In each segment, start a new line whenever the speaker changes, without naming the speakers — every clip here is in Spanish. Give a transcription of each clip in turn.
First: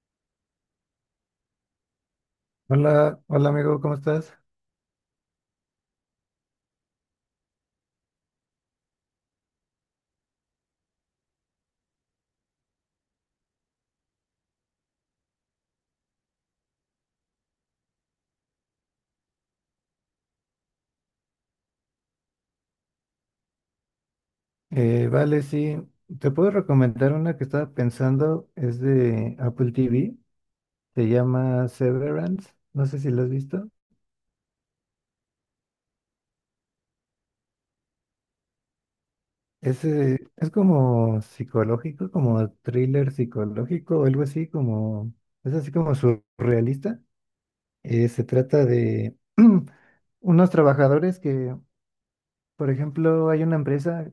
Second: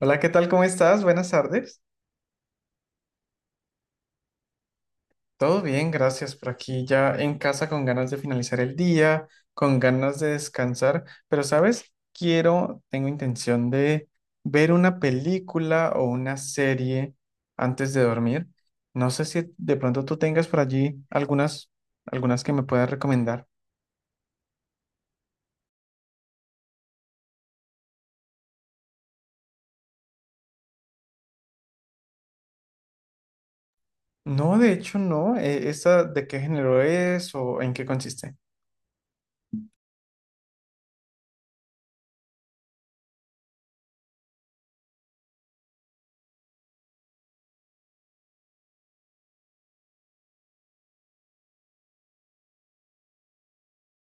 Hola, ¿qué tal? ¿Cómo estás? Buenas tardes.
Hola, hola amigo, ¿cómo estás?
Todo bien, gracias. Por aquí, ya en casa con ganas de finalizar el día, con ganas de descansar, pero sabes, quiero, tengo intención de ver una película o una serie antes de dormir. No sé si de pronto tú tengas por allí algunas que me puedas recomendar.
Vale, sí, te puedo recomendar una que estaba pensando, es de Apple TV, se llama Severance, no sé si la has visto.
No, de hecho no. ¿Esta de qué género es o en qué consiste?
Es como psicológico, como thriller psicológico o algo así, como, es así como surrealista. Se trata de unos trabajadores que, por ejemplo, hay una empresa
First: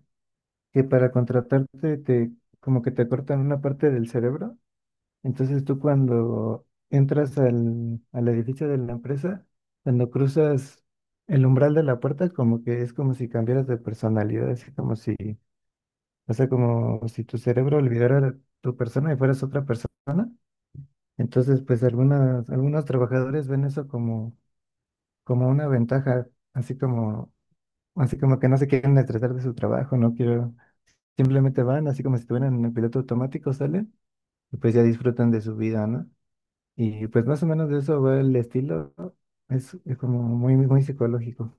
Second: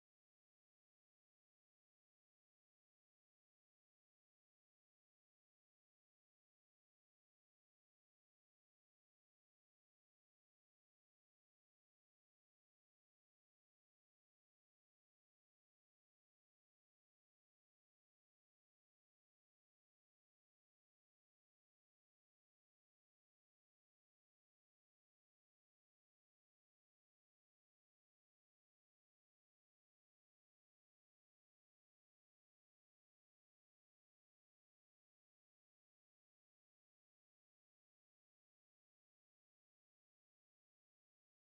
que para contratarte como que te cortan una parte del cerebro. Entonces tú cuando entras al edificio de la empresa, cuando cruzas el umbral de la puerta, como que es como si cambiaras de personalidad, así como si, o sea, como si tu cerebro olvidara tu persona y fueras otra persona. Entonces, algunos trabajadores ven eso como, como una ventaja, así como, así como que no se quieren estresar de su trabajo, no quiero, simplemente van, así como si estuvieran en el piloto automático, salen y pues ya disfrutan de su vida, ¿no? Y pues más o menos de eso va el estilo, ¿no? Es como muy, muy psicológico.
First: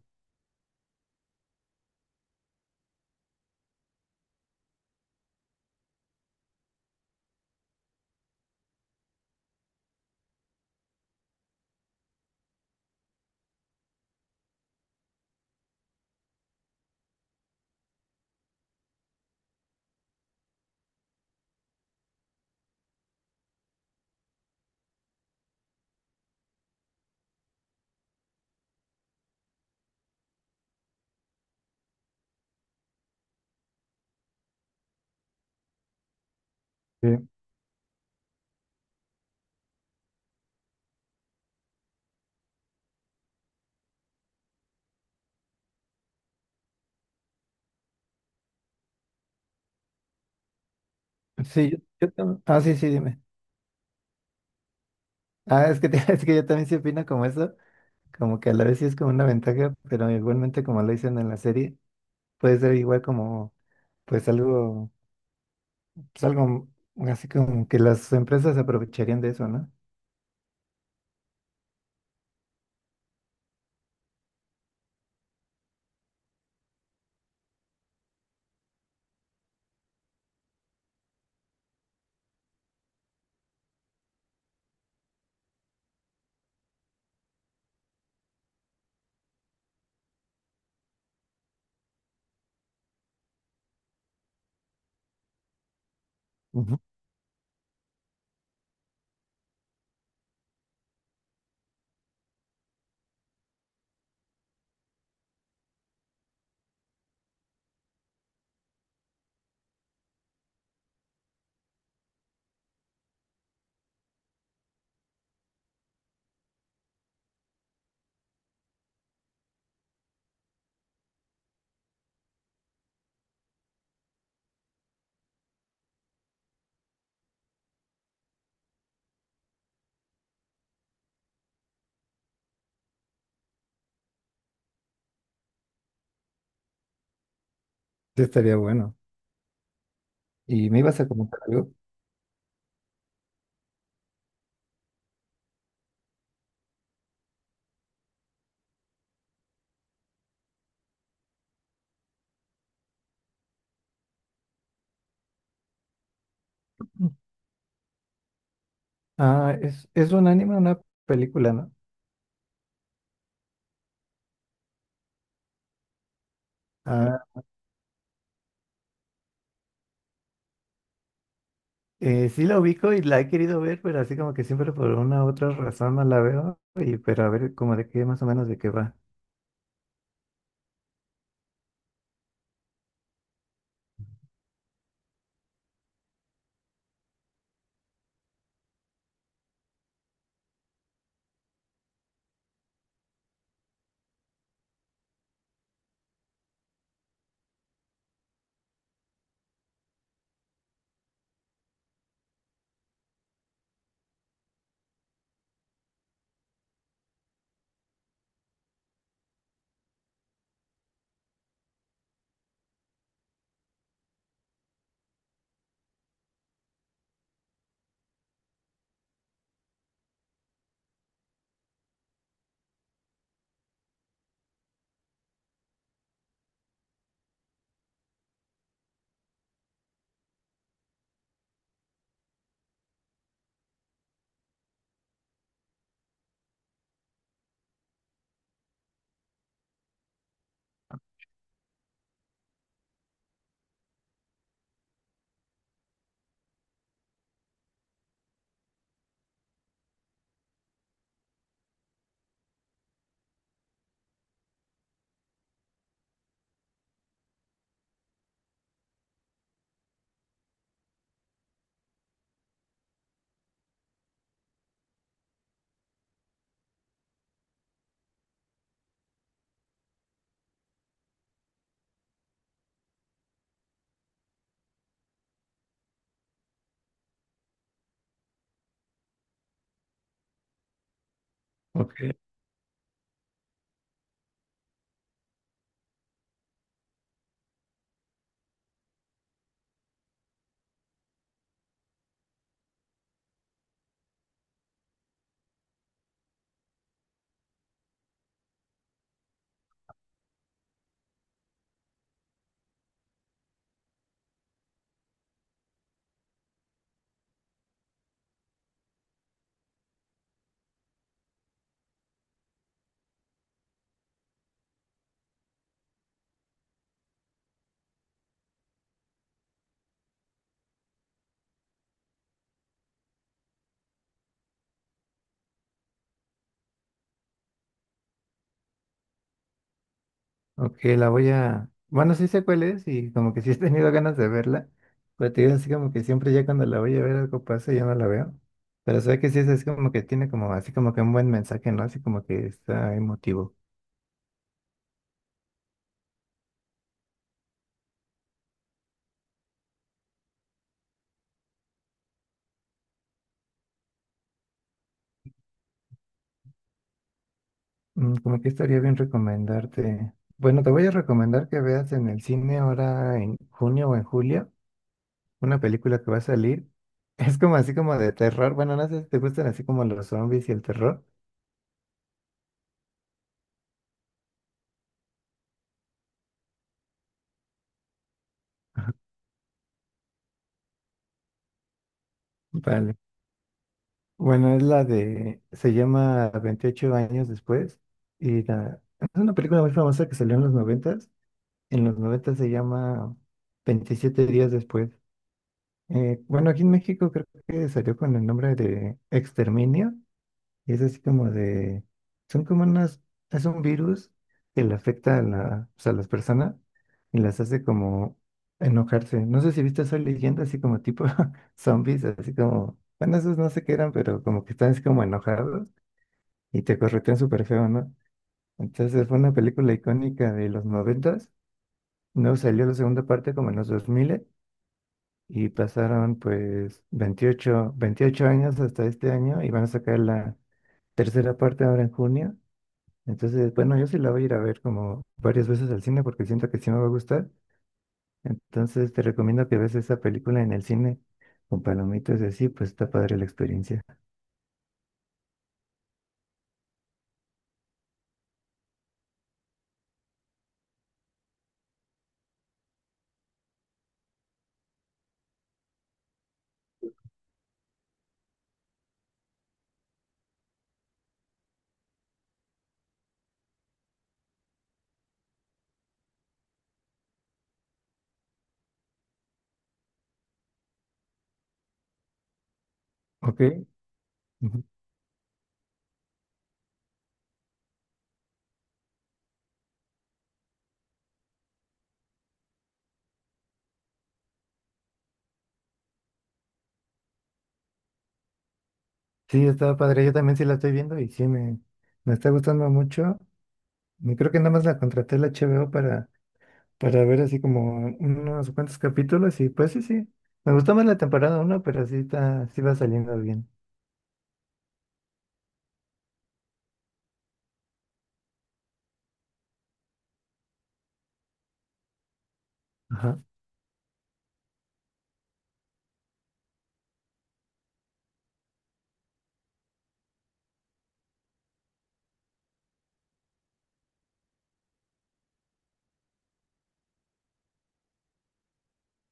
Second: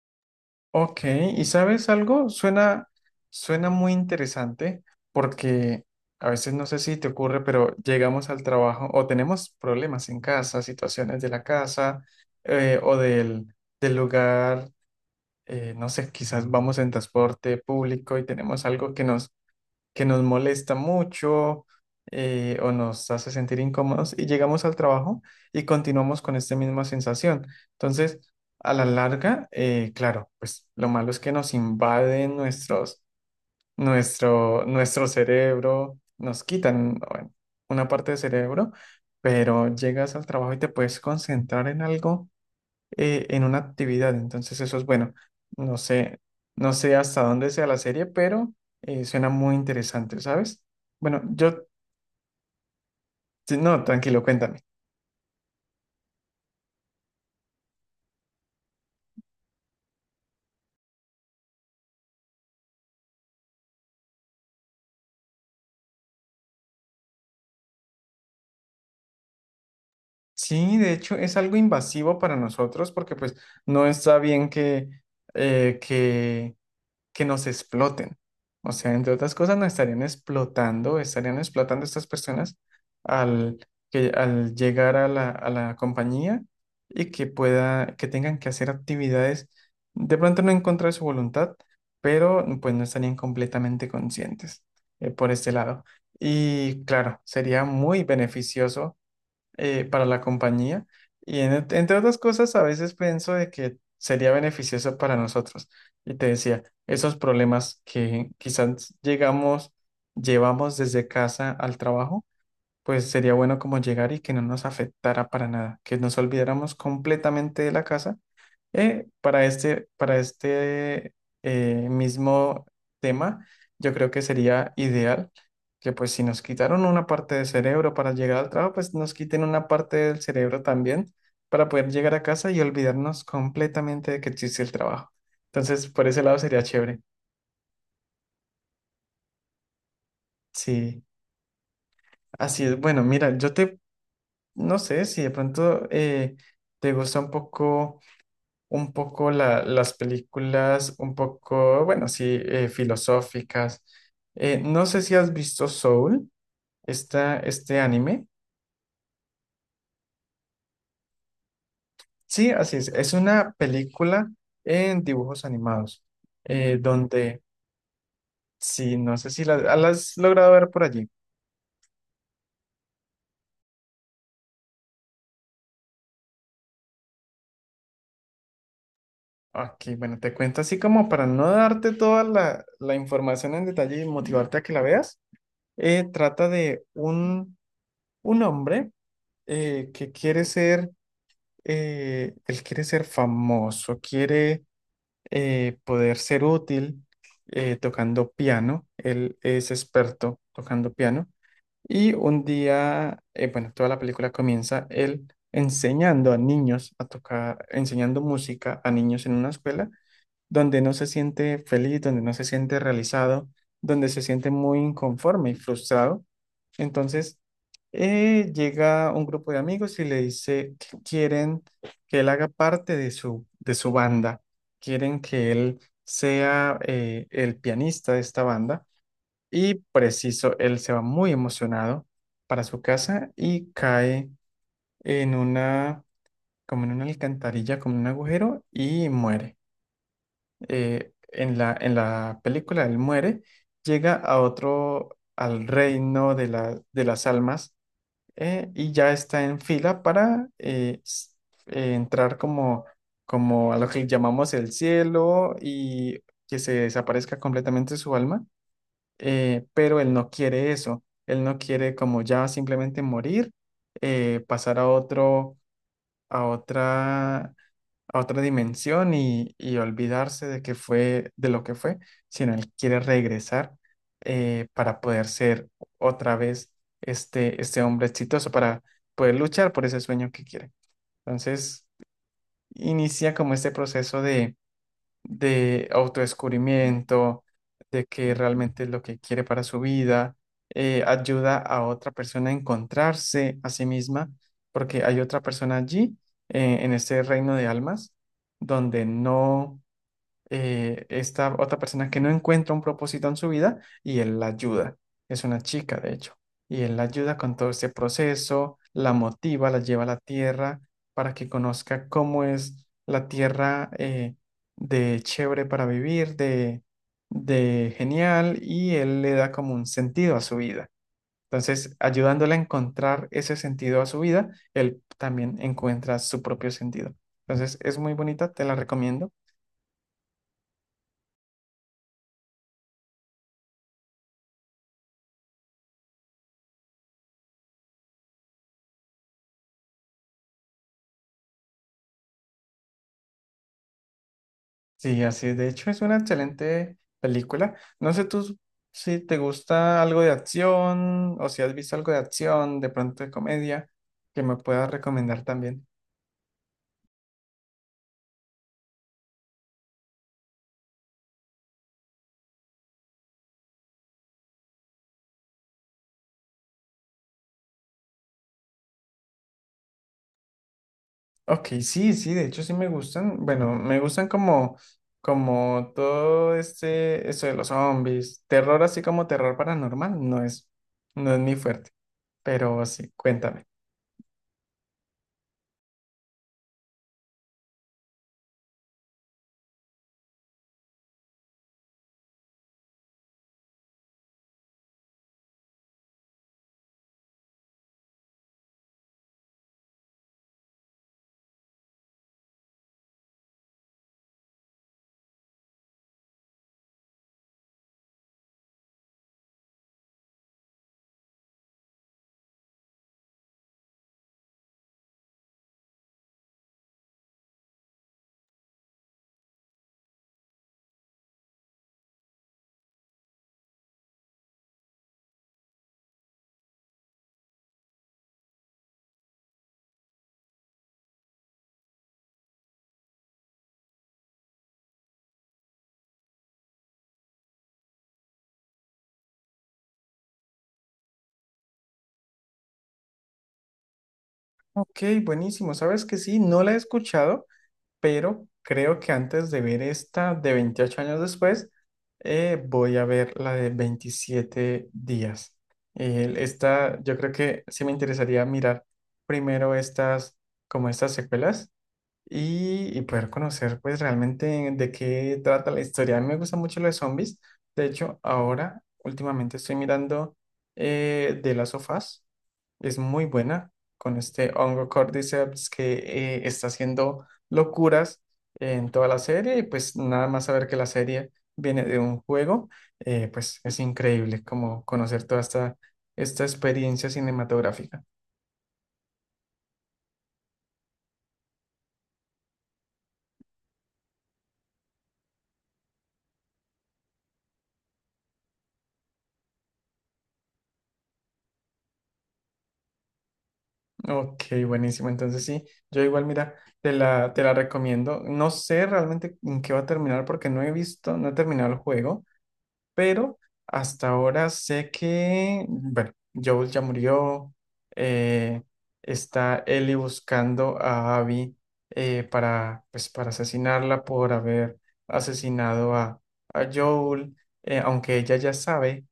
Ok, ¿y sabes algo? Suena muy interesante porque a veces no sé si te ocurre, pero llegamos al trabajo o tenemos problemas en casa, situaciones de la casa, o del lugar, no sé, quizás vamos en transporte público y tenemos algo que nos molesta mucho, o nos hace sentir incómodos, y llegamos al trabajo y continuamos con esta misma sensación. Entonces, a la larga, claro, pues lo malo es que nos invaden nuestro cerebro, nos quitan,
Sí,
bueno, una parte del cerebro, pero llegas al trabajo y te puedes concentrar en algo, en una actividad. Entonces eso es bueno. No sé, no sé hasta dónde sea la serie, pero suena muy interesante, ¿sabes? Bueno, yo,
sí, ah, sí, sí, dime.
sí, no, tranquilo, cuéntame.
Ah, es que, es que yo también sí opino como eso. Como que a la vez sí es como una ventaja, pero igualmente como lo dicen en la serie, puede ser igual como, pues algo, pues algo así como que las empresas aprovecharían de eso, ¿no?
Sí, de hecho es algo invasivo para nosotros porque pues no está bien eh, que que nos exploten. O sea, entre otras cosas, nos estarían explotando estas personas al, que, al llegar a a la compañía, y que pueda, que tengan que hacer actividades de pronto no en contra de su voluntad, pero pues no estarían completamente conscientes por este lado.
Ujú.
Y claro, sería muy beneficioso para la compañía. Y entre otras cosas, a veces pienso de que sería beneficioso para nosotros. Y te decía, esos problemas que quizás llegamos, llevamos desde casa al trabajo, pues sería bueno como llegar y que no nos afectara para nada, que nos olvidáramos completamente de la casa, para este mismo tema, yo creo que sería ideal que, pues, si nos quitaron una parte del cerebro para llegar al trabajo, pues nos quiten una parte del cerebro también para poder llegar a casa y olvidarnos completamente de que existe el trabajo. Entonces, por ese lado sería chévere.
Sí, estaría bueno. ¿Y me ibas
Sí,
a comentar algo?
así es. Bueno, mira, yo te, no sé si de pronto te gusta un poco las películas, un poco, bueno, sí, filosóficas. No sé si has visto Soul,
Mm.
esta, este anime.
Ah, es un anime, una película, ¿no?
Sí, así es. Es una película en dibujos animados,
Ah,
donde, sí, no sé si la, ah, la has logrado ver por allí.
Sí la ubico y la he querido ver, pero así como que siempre por una u otra razón no la veo. Y, pero a ver como de qué más o menos de qué va.
Ok, bueno, te cuento así como para no darte toda la información en detalle y motivarte a que la veas. Trata de un hombre que quiere ser, él quiere ser famoso, quiere poder ser útil tocando piano. Él es experto tocando piano. Y un día, bueno, toda la película comienza él enseñando a niños a tocar, enseñando música a niños en una escuela donde no se siente feliz, donde no se siente realizado, donde se siente muy inconforme y frustrado. Entonces, llega un grupo de amigos y le dice que quieren que él haga parte de de su banda, quieren que él sea, el pianista de esta banda, y preciso, él se va muy emocionado para su casa y cae en una, como en una alcantarilla, como en un agujero, y muere. En en la película él muere, llega a otro, al reino de de las almas, y ya está en fila para entrar como, como a lo que llamamos el cielo, y que se desaparezca completamente su alma. Pero él no quiere eso, él no quiere como ya simplemente morir, pasar a otro, a otra, a otra dimensión, y olvidarse de que fue, de lo que fue, sino él quiere regresar para poder ser otra vez este hombre exitoso, para poder luchar por ese sueño que quiere. Entonces,
Ok,
inicia como este proceso de autodescubrimiento, de que realmente es lo que quiere para su vida. Ayuda a otra persona a encontrarse a sí misma, porque hay otra persona allí, en este reino de almas, donde no, esta otra persona que no encuentra un propósito en su vida, y él la ayuda. Es una chica, de hecho. Y él la ayuda con todo este proceso, la motiva, la lleva a la tierra para que conozca cómo es la tierra, de chévere para vivir, de genial, y él le da como un sentido a su vida. Entonces, ayudándole a encontrar ese sentido a su vida, él también encuentra su propio sentido. Entonces, es muy bonita, te la recomiendo.
ok, la voy a... Bueno, sí sé cuál es y como que sí he tenido ganas de verla. Pero te digo así como que siempre ya cuando la voy a ver algo pasa y ya no la veo. Pero sé que sí es así como que tiene como así como que un buen mensaje, ¿no? Así como que está emotivo.
Sí, así es. De hecho, es una excelente película. No sé tú si te gusta algo de acción o si has visto algo de acción, de pronto de comedia, que me puedas recomendar también.
Mm, como que estaría bien recomendarte. Bueno, te voy a recomendar que veas en el cine ahora en junio o en julio. Una película que va a salir. Es como así como de terror. Bueno, no sé si te gustan así como los zombies y el terror.
Ok, sí, sí, de hecho sí me gustan. Bueno, me gustan como, como todo este, eso de los zombies. Terror así como terror paranormal, no es, no es mi fuerte. Pero
Vale.
sí, cuéntame.
Bueno, es la de, se llama 28 años después. Y es una película muy famosa que salió en los noventas. En los noventas se llama 27 días después. Bueno, aquí en México creo que salió con el nombre de Exterminio. Y es así como de, son como unas, es un virus que le afecta a, la, pues, a las personas y las hace como enojarse. No sé si viste Soy Leyenda, así como tipo zombies, así como, bueno, esos no sé qué eran, pero como que están así como enojados y te corretean súper feo, ¿no? Entonces fue una película icónica de los noventas, no salió la segunda parte como en los 2000 y pasaron pues veintiocho años hasta este año y van a sacar la tercera parte ahora en junio. Entonces, bueno, yo sí la voy a ir a ver como varias veces al cine porque siento que sí me va a gustar. Entonces, te recomiendo que veas esa película en el cine con palomitas y así, pues está padre la experiencia.
Ok, buenísimo. ¿Sabes que sí? No la he escuchado, pero creo que antes de ver esta de 28 años después, voy a ver la de 27 días. Esta, yo creo que sí me interesaría mirar primero estas, como estas secuelas, y poder conocer pues realmente de qué trata la historia. A mí me gusta mucho lo de zombies. De hecho, ahora últimamente estoy mirando, de las sofás. Es muy
Ok.
buena, con este
Ujú.
hongo Cordyceps que, está haciendo locuras en toda la serie, y pues nada más saber que la serie viene de un juego, pues es increíble como conocer toda esta, esta experiencia cinematográfica.
Sí, está padre. Yo también sí la estoy viendo y sí me está gustando mucho. Y creo que nada más la contraté la HBO para ver así como unos cuantos capítulos y pues sí, sí. Me gustó más la temporada uno pero sí va saliendo bien.
Ok, buenísimo. Entonces sí, yo igual, mira, te la recomiendo. No sé realmente en qué va a terminar porque no he visto, no he terminado el juego,
Ajá.
pero hasta ahora sé que, bueno, Joel ya murió. eh, Está Ellie buscando a Abby, para, pues, para asesinarla por haber asesinado a Joel. Aunque ella ya sabe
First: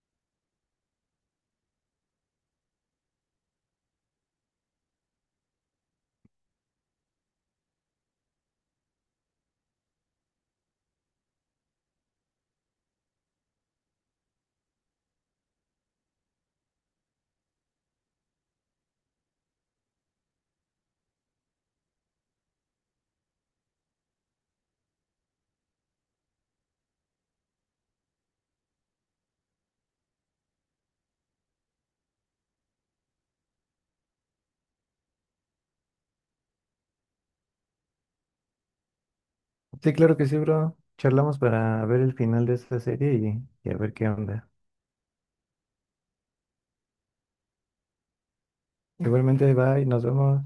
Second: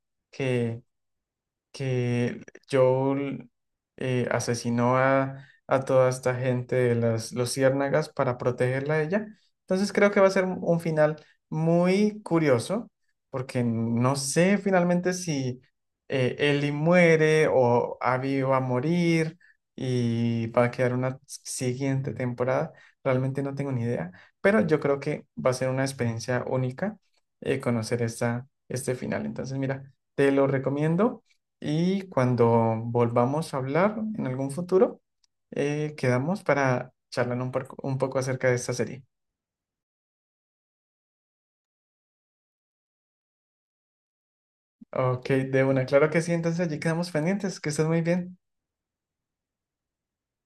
que Joel asesinó a toda esta gente de las luciérnagas para protegerla a ella. Entonces creo que va a ser un final muy curioso, porque no sé finalmente si, Ellie muere o Abby va a morir, y va a quedar una siguiente temporada. Realmente no tengo ni idea, pero yo creo que va a ser una experiencia única, conocer esta, este final. Entonces, mira, te lo recomiendo. Y cuando volvamos a hablar en algún futuro, quedamos para charlar un, un poco acerca de esta serie.
Sí, claro que sí, bro. Charlamos para ver el final de esta serie y a ver qué onda.
Ok, de una, claro que sí, entonces allí quedamos pendientes, que estés muy bien.
Igualmente, bye, nos vemos.